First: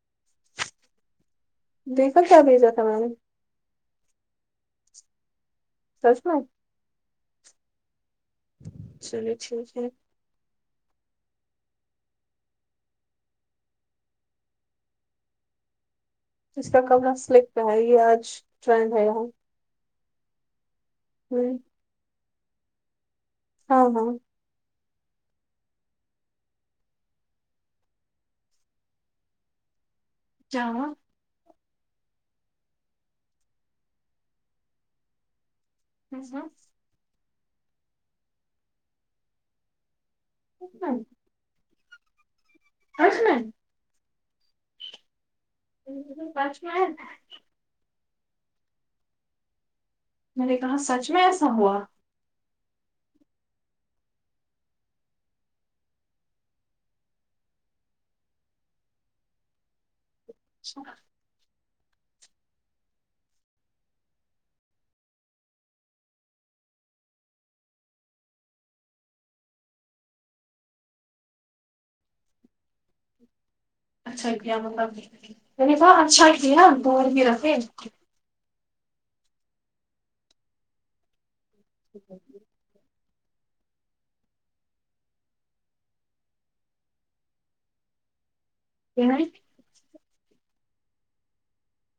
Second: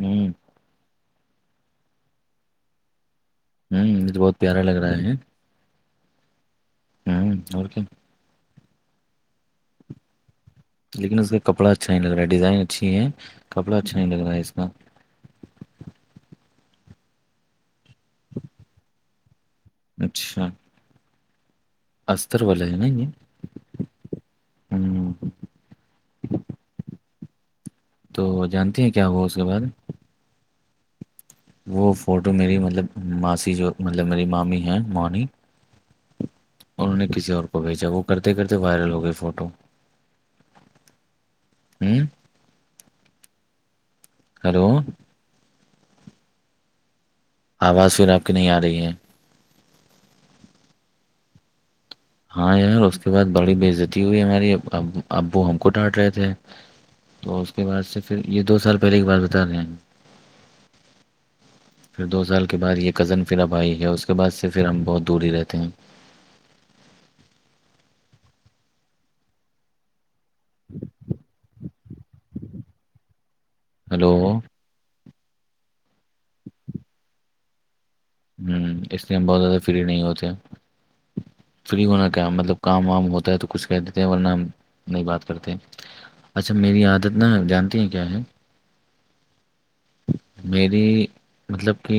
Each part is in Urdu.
ہی [unintelligible] دیکھل کیا بج جات تھا مم [unintelligible] ہوں یہجے بہت پیارا لگ رہا ہے سسما ہوں اور کیا چلیو چ [unintelligible] لیکن اس کا کپڑا اچھا نہیں لگ رہا ہے ڈیزائن اچھی ہے کپڑا اچھا نہیں لگ رہا ہے اس کا ج کا کمرا سلک کا ہے یہ آج ٹرینڈ ہے یہاں اچھا ہوں اسستر والے ہے نا یہ ہاں ہاں ہوں تو جانتے ہیں کیا ہوا اس کے بعد جاو وہ فوٹو میری مطلب ماسی جو مطلب میری مامی ہیں مونی ہوں ہوں انہوں نے کسی اور کو بھیجا وہ کرتے کرتے وائرل ہو گئے فوٹو کن ہوں کھ نائ ہلو پچو آواز پھر آپ کی نہیں آ رہی ہے میں نے کہا سچ میں ایسا ہوا ہاں یار اس کے بعد بڑی بےزتی ہوئی ہماری ابو ہم کو ڈانٹ رہے تھے تو اس کے بعد سے پھر یہ دو سال پہلے کی بات بتا رہے ہیں ہم سھ [unintelligible] پھر دو سال کے بعد یہ کزن پھر اب آئی ہے اس کے بعد سے پھر ہم بہت دور ہی رہتے ہیں [inaudible] ہلو اچھا ہوں کیا مطلب اچھا ن دوار بھی رکھے اس لیے ہم بہت زیادہ فری نہیں ہوتے فری ہونا کیا مطلب کام وام ہوتا ہے تو کچھ کہ دیتے ہیں ورنہ نہیں بات کرتے اچھا میری عادت نہ ہے جانتی ہیں کیا ہے جم میری مطلب کہ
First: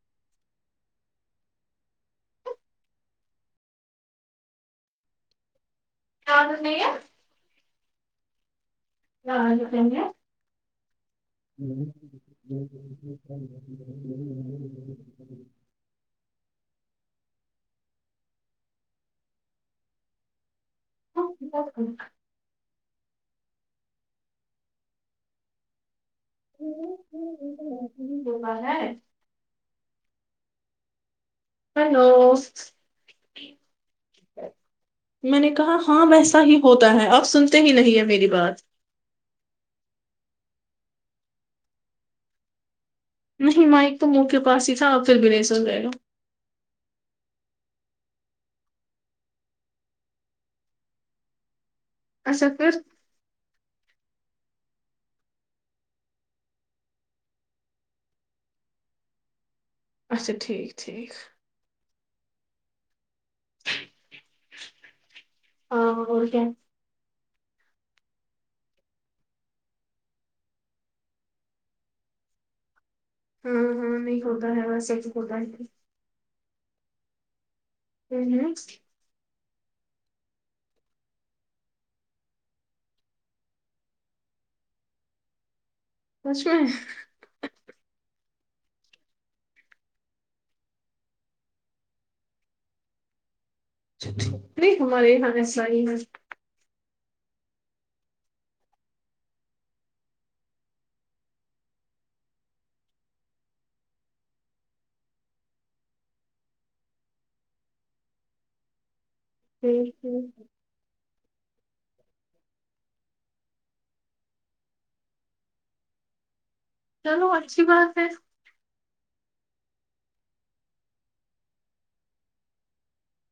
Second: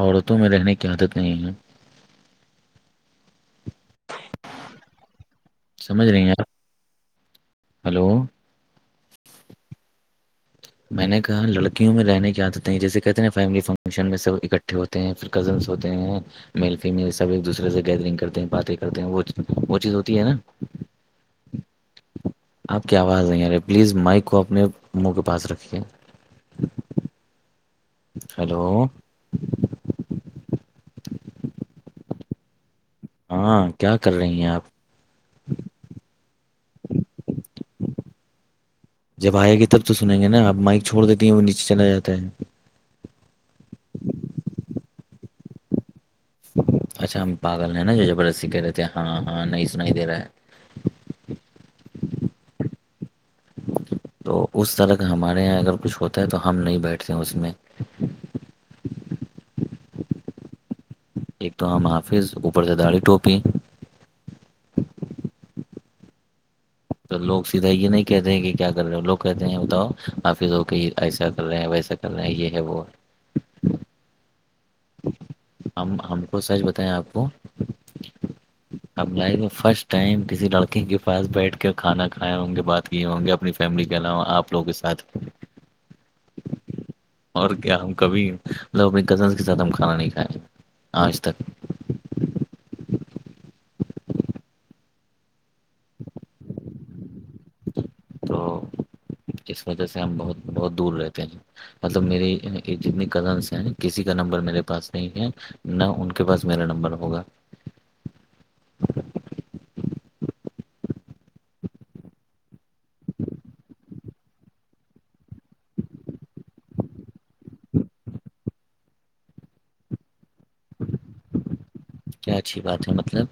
عورتوں میں رہنے کی عادت نہیں ہے سمجھ رہی ہیں عادت نہیں ہے آپ ہلو ہاں جکیں گے میں نے کہا لڑکیوں میں رہنے کی عادتیں ہیں جیسے کہتے ہیں ن فیملی فنکشن میں سب اکٹھے ہوتے ہیں پھر کزن ہوتے ہیں میل فیمل سب ایک دوسرے سے گیدرنگ کرتے ہیں باتیں کرتے ہیں وہ وہ چیز ہوتی ہے نا ہاں آپ کی آواز ہے یارے پلیز مائک کو اپنے منہ کے پاس رکھیے ہلو ہیلو ہاں کیا کر رہی ہیں آپ میں نے کہا ہاں ویسا ہی ہوتا ہے آپ سنتے ہی نہیں ہیں میری بات جب آئے گی تب تو سنیں گے نا آب مائک چھوڑ دیتی ہیں وہ نیچے چلا جاتا ہے نہیں مائک تو منہ کے پاس ہی تھا آپ پھر بھی نہیں سو گئے لو اچھا ہم پاگل ہیں نا جو زبردستی کہہ رہے تھے ہاں ہاں نہیں سن ہی دے رہا ہے اچھا پھر تو اس طرح کا ہمارے یہاں اگر کچھ ہوتا ہے تو ہم نہیں بیٹھتے اس میں اچھا ٹھیک ٹھیک ایک تو ہمام حافظ اوپر سے داڑھی ٹوپی ہاں اور کیا تو لوگ سیدھا یہ نہیں کہتے ہیں کہ کیا کر رہے لوگ کہتے ہیں بتاؤ حافظ ہو کہ ایسا کر رہے ہیں ویسا چنا یہ ہے وہ ہاں ہاں نہیں کھا ہے وسرچ کا ہے ہم ہم کو سچ بتائیں آپ کو ہوں ہوں [inaudible] اب لائف فرسٹ ٹائم کسی لڑکی کے پاس بیٹھ کے کھانا کھایا ان کے بات یہ ہوں گے اپنی فیملی کے علاوہ آ لوگ کے ساتھ مش میں [unintelligible] اور کیا ہم کبھی مطلب اپنے کزن کے ساتھ ہم کھانا نہیں کھائے آج تک ہم ہمارے یہاں ایسا ہی ہے تو اس وجہ سے ہم بہت بہت دور رہتے ہیں مطلب میری جتنے کزنس ہیں کسی کا نمبر میرے پاس نہیں ہے نہ ان کے پاس میرا نمبر ہوگا ہوں ہوں [inaudible] چلو اچھی بات ہے کیا اچھی بات ہے مطلب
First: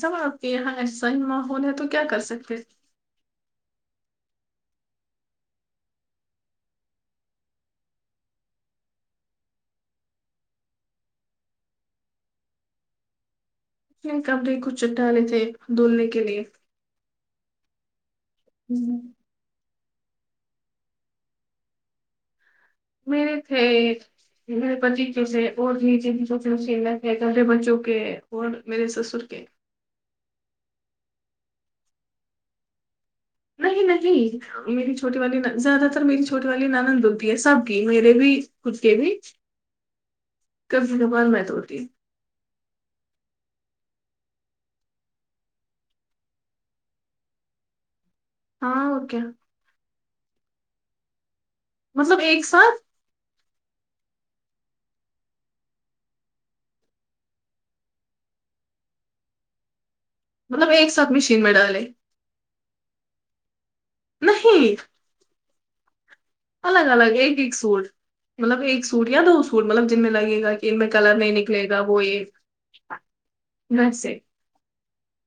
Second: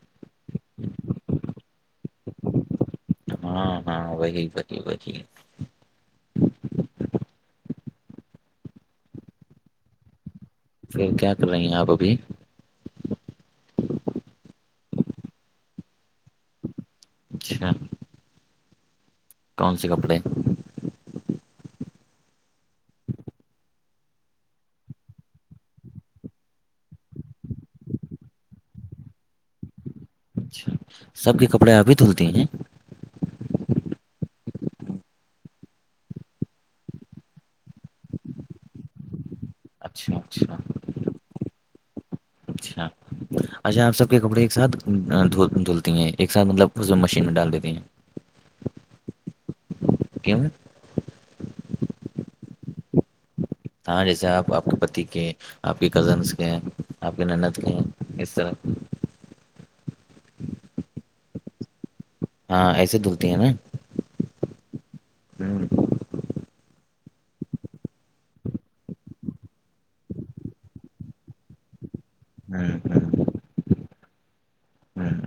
سب آپ کے یہاں ایسا ہی ماحول ہے تو کیا کر سکتے ہاں ہاں وہی بی بی [unintelligible] پھر کیا کر رہی ہیں آپ ابھی کنے کچ چ ڈے تھے دھولنے کے لیے [unintelligible] اچھا ہوں [inaudible] کون سے کپڑے میرے تھے میرے پتی کی سےے اور ج چ سوچ کہ کرے بچوں کے اور میرے سسر کے [unintelligible] اچا سب کے کپڑے ابھی دھلتے ہیں [unintelligible] نہیں نہیں میری چھوٹی والی زیادہ تر میری چھوٹی والی نانند دی ہے سب میرے بھی کتے بھی [unintelligible] اچھا اچھا کبھی کبار میں توڑتی اچھا اچھا آپ سب کے کپڑے ایک ساتھ دھ دھلتی ہیں ایک ساتھ مطلب اس مشین میں ڈال دیتی ہیں [inaudible] ہاں اوکے [unintelligible] کیم [unintelligible] مطلب ایک ساتھ ہاں جیسے آپ آپ کے پتی کے آپ کے کزنس کے ہیں آپ کی نند کے ہیں اس طرح مطلب ایک ساتھ مشین میں ڈال ہاں ایسے دھلتی ہیں نا نہیں ہوں [inaudible] الگ الگ ایک ایک سوور [unintelligible] مطلب ایک سوٹ یا تو سوٹ مطلب جن میں لگے گا کہ ان میں کلر نہیں نکلے گا وہ یہ ہوں ہ [inaudible] مس [unintelligible] [unintelligible] ہوں [inaudible]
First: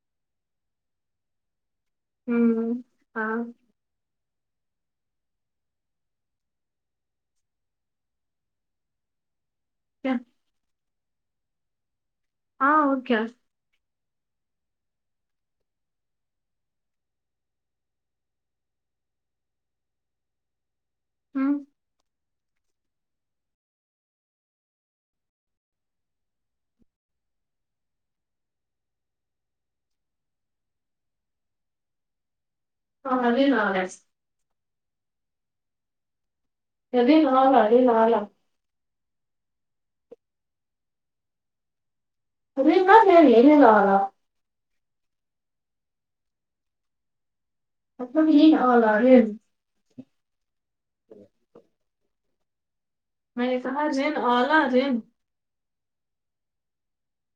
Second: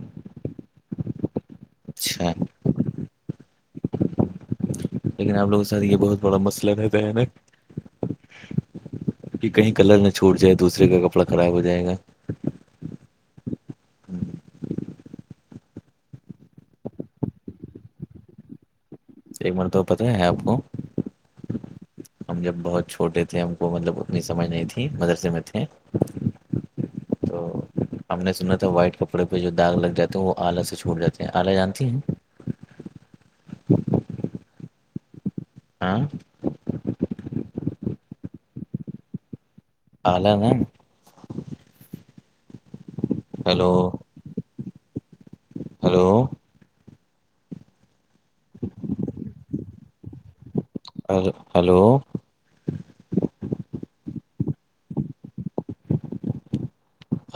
اچھا ہوں ہاں لیکن آپ لوگوں کے ساتھ یہ بہت بڑا مسئلہ رہتا ہے نا کہ کہیں کلر نہ کیا چھوٹ جائے دوسرے کا کپڑا خراب ہو جائے گا ہاں اوکے [unintelligible] ہوں ایک مرتب پتاہ ہے آپ کو ہوں [unintelligible] ہم جب بہت چھوٹے تھے ہم کو مطلب اتنی سمجھ نہیں تھی مدرسے میں تھے تو ہم نے سنا تھا وائٹ کپڑے پہ جو داغ لگ جاتا ہے وہ آلہ سے چھوٹ جاتے ہیں آلی جانتی ہیں [unintelligible] ہاں آاں [unintelligible] ای نہ لا ابھی نہ لا [inaudible] آلہ نا [inaudible] ا م منے ل ہیلو آگا [inaudible] ہیلو مطلب یہ آ [inaudible] ہ ہلو میں نے کہا رن اعلہ رن [inaudible]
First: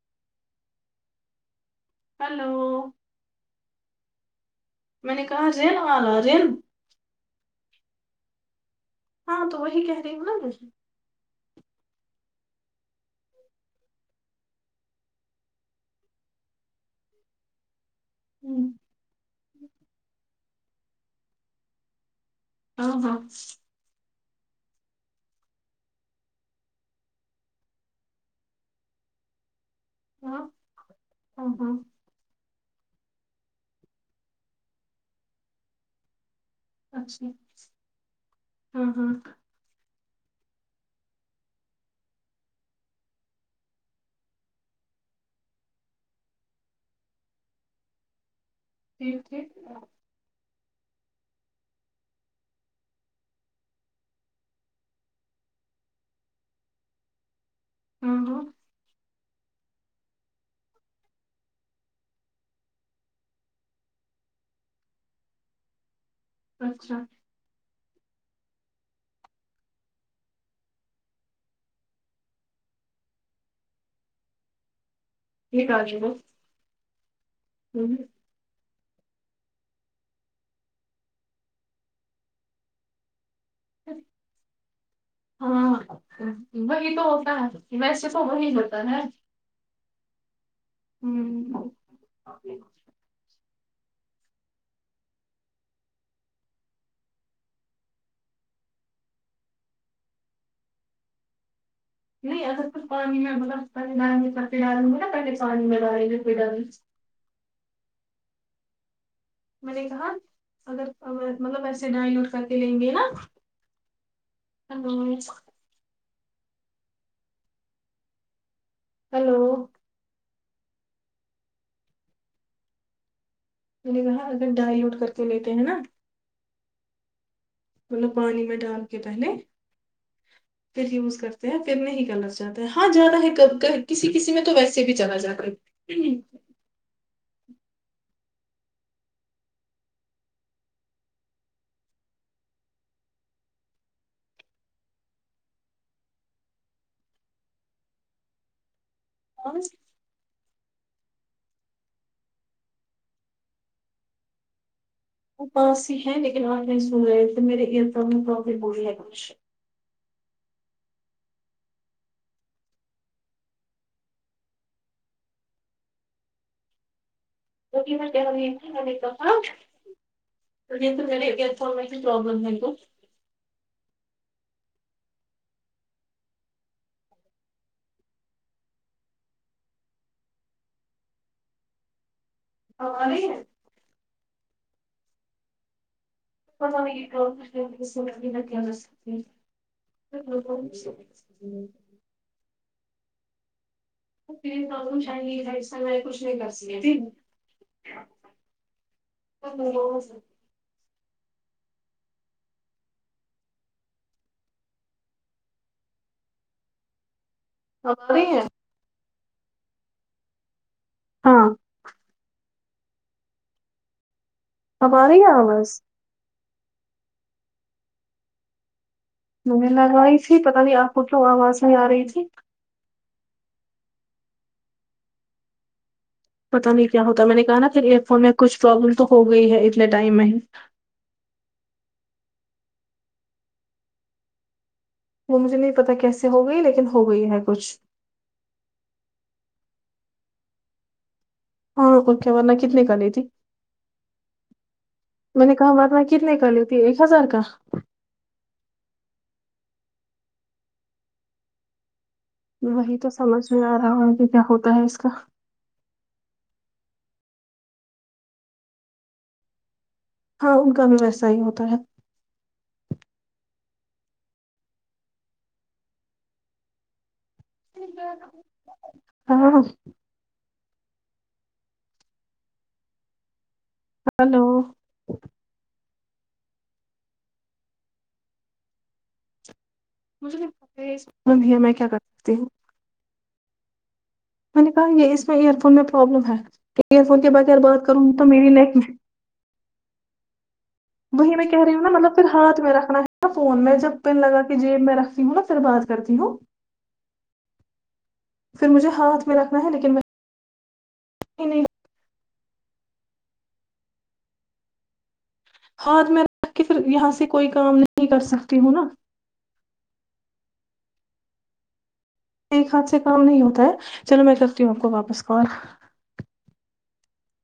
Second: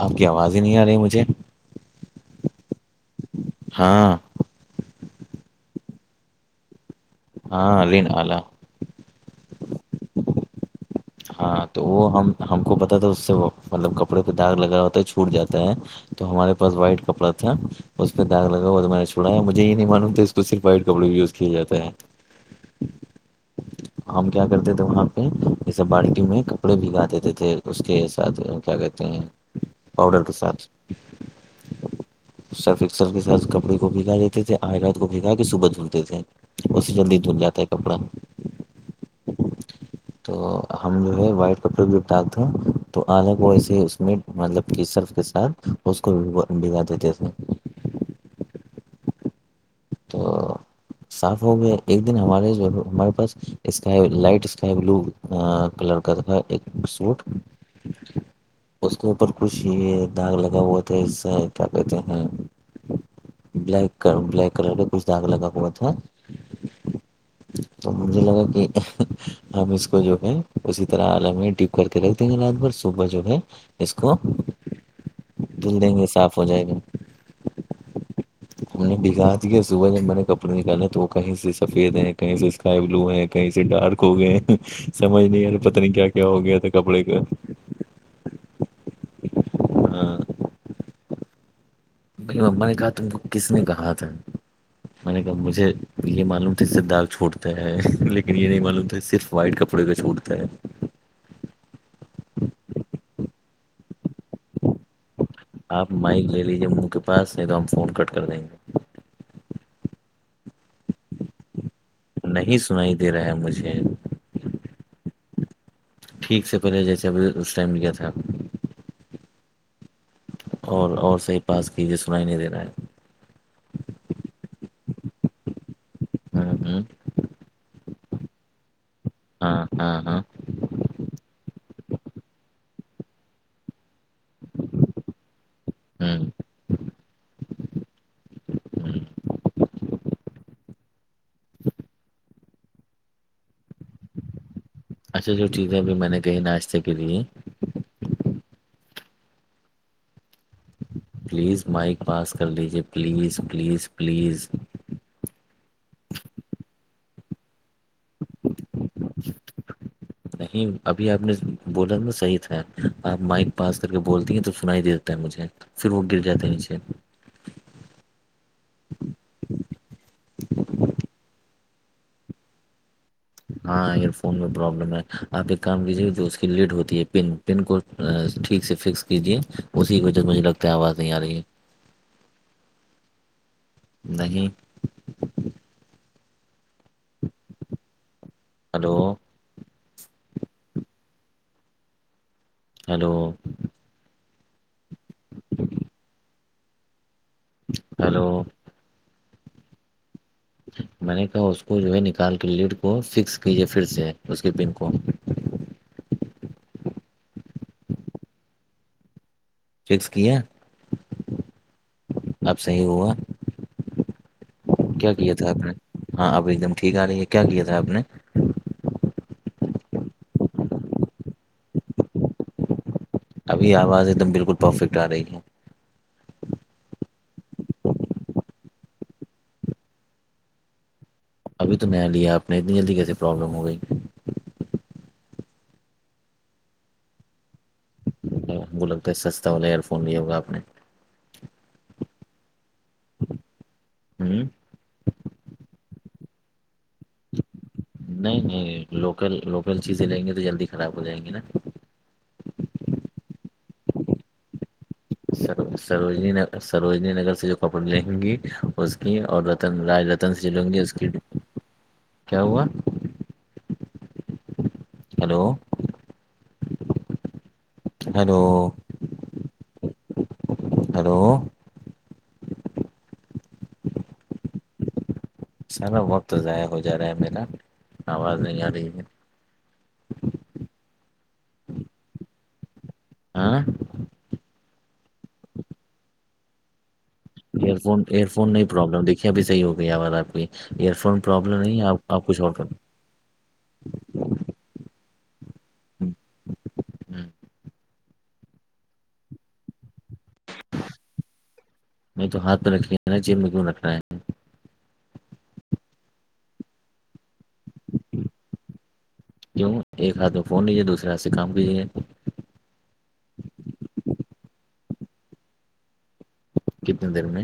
آپ کی آواز ہی نہیں آ رہی مجھے ہلو ہاں میں نے کہا رین آ رہا ہے رین ہاں ا دین اللہ ہاں تو وہی کہہ رہی ہوں نا ہاں تو وہ ہم ہم کو پتا تھا اس سے مطلب کپڑے پہ داغ لگا ہوتا ہے چھوٹ جاتا ہے تو ہمارے پاس وائٹ کپڑا تھا اس پہ داگا ہوں، تو میں نے چوڑا ہے مجھے یہ نہیں معلوم تھا اس کو صرف وائٹ کپڑے بھی یز کیاے جے ہیں ہاں ہاں ہم کیا کرتے تھے وہاں پہ یہ سب بالٹی میں کپڑے بھیگا دیتے تھے اس کے ساتھ کیا کہتے آؤڈر کے ہاں ساتھ ہاں ہاں سرفکسر کے ساتھ کپڑے کو بھگا دیتے تھے آئرات کو بھگا کے صبح دھلتے تھے اس سے جلدی دھن جاتا ہے کپڑا ہ [unintelligible] تو ہم جو ہے وائٹ کپڑے بپٹاتتے تو آنا کو ایسے اس میں مطلب کہ صرف کے ساتھ اس کو بگا دیتے تھے ٹھیک ٹھیک تو صاف ہو گیا ایک دن ہمارے ہمارے پاس sky light sky blue colour کا تھا تھا ایک سوٹ ہوں ہوں اس کے اوپر کچھ یہ داغ لگا ہوا تھا اس سے کیا کہتے ہیں بلیک بلیک کلر کا کچھ داگ لگا ہوا تھا اچھا تو مجھے لگا کہ ہم اس کو جو ہے اسی طرح آ میں ڈ کر کے رکھ دیں گے رات بھر صبح جو ہے اس کو ٹھیک دھل دیں گے صاف ہو جائے گا ہوں ہم نے بگا دیا صبح جب میں نے کپڑے نکالے تو وہ کہیں سے سفید ہے کہیں سے اسکائی بلو ہے کہیں سے ڈارک ہو گئے سمجھ نہیں آارے پتا ہاں نہیں کیا کیا ہو گیا تھا وہی تو کپڑے کا ہوتا ہے ویسے تو وہی ہوتا نا ہاں ہوں می اا نے کہا تم کو کس نے کہا تھا میں نے کہا مجھے یہ معلوم تھا داغ چھوٹتا ہے لیکن یہ نہیں معلوم تھا صرف وائٹ کپڑے کا چھوڑتا ہے نہیں اگر تو پانی میں ب ن پے آپ مائک لے لیجیے منہ کے پاس ہے تو ہم فون کٹ کر دیں گے میں نے کہا اگر مطلب ایسے ڈائ لوٹ کر کے نہیں لیں گے سنائی نا دے رہا ہے مجھے ہلو ٹھیک سے پہلے جیسے ہم نے اس ٹائم لیا تھا ہیلو اور اور صحیح پاس کیجیے سنای نہیں د رہا ہے میں نے کہا اگر ڈائ لیوٹ کر کے لیتے ہیں نا ہوں ہوں مطلب پانی میں ڈال کے پہلے ہاں ہاں ہاں پھر یوز کرتے ہیں پھر نہیں کلر جاتا ہے ہاں جاتا ہے کبھی کبھی کسی کسی میں تو ویسے بھی چلا جاتا ہے ہوں [inaudible] ہوں [unintelligible] [inaudible] پلیز مائک پاس کر لیجے پلیز پلیز پلیز وہ پانس ہی ہیں لیکن آپ نہیں سن رہے ہو تو میرے ایئر فون میں پرابلم ہوی ہے کچھ نہیں ابھی آپ نے بولا میں صحیح تھا آپ مائک پاس کر کے بولتی ہیں تو سن ہی دیتا ہے مجھے پھر وہ گر جاتے نیچے [unintelligible] [unintelligible] ہاں ایئر فون میں پرابلم ہے آپ ایک کام کیجیے جو اس کی لیڈ ہوتی ہے پن پن کوڈ ٹھیک سے فکس کیجیے اسی وجہ سے مجھے لگتا ہے آواز نہیں آ رہی ہے اب ارہی ہے نہیں ہلو [unintelligible] [inaudible] ہلو [unintelligible] ہلو [unintelligible] میں نے کہا اس کو جو ہے نکال کے لیڈ کو فکس کیجیے پھر سے اس کے پن کو اب رہی ہے فکس کی ہے ہاں اب صحیح ہوا اب آ کیا رہی ہے کیا تھا آپ نے آواز ہاں اب ایک دم ٹھیک آ رہی ہے کیا کیا تھا آپ نے مینے لگوایی تھی پتہ نہیں آپ کو کیوں آواز میں آ رہی تھی ابھی آواز ایک دم بالکل پرفیکٹ آ رہی ہے پتا نہیں کیا ہوتا میں نے کہا نا پھر ایئر فون میں کچھ پروابلم تو ہو گئی ہے اتنے ٹائم میں ہی ابھی تو نیا لیا آپ نے اتنی جلدی کیسے پروابلم ہو گئی وہ مجھے نہیں پتا کیسے ہو گئی لیکن ہو گئی ہے کچھ وہ لگتا ہے سستا والا ایئر فون لیا ہوا آپ نے ہاں اور کیا ورنہ کتنے کا لیتی ہوں میں نے کہا ورنہ کتنے کا لیتی ایک ہزار کا نہیں نہیں لوکل لوکل چیزیں لیں گے تو جلدی خراب ہو جائیں گی نا وہی تو سمجھ نہیں آ رہا آخر کیا ہوتا ہے اس کا سر سروجنی سروجنی نگر سے جو کپڑے لہیں گی اس کی اور رتن رتن سے جو ہاں ان لیں گی کا اس بھی کی ویسا ہی ہوتا ہے کیا ہوا ہیلو ہلو ہاں ہلو ہلو سرا وقت ضائع ہو جا رہا ہے میرا آواز نہیں آ رہی ہے [unintelligible] ہاں میں نے کہا یہ اس میں ایئر فون میں پرابلم ہے کہ ایئر فون کے بغیر بات کروں تو میری لائف میں یہب بھیحی ہو گئییا آ بار آپ کی ایئر فون وہیں میں پرابلم کہہ رہی نہیں ہوں نا آپ مطلب پھر آپ کچھ اور ہاتھ کر میں رکھنا ہے فون میں جب پن لگا کے جیب میں رکھتی ہوں نا پھر بات کرتی ہوں پھر مجھے ہاتھ میں رکھنا ہے لیکن میں نہیں میں تو ہاتھہ رکھ ل ہے نا چین میں کیوں رکھ رہا ہے ہاتھ میں رکھ کے پھر یہاں سے کوئی کام نہیں کر سکتی ہوں نا کیوں ایک ہاتھ میں فون لیجیے دوسرے ہاتھ سے کام کیجیے ایک ہاتھ سے کام نہیں ہوتا ہے چلو میں کرتی ہوں آپ کو واپس کال کتنے دیر میں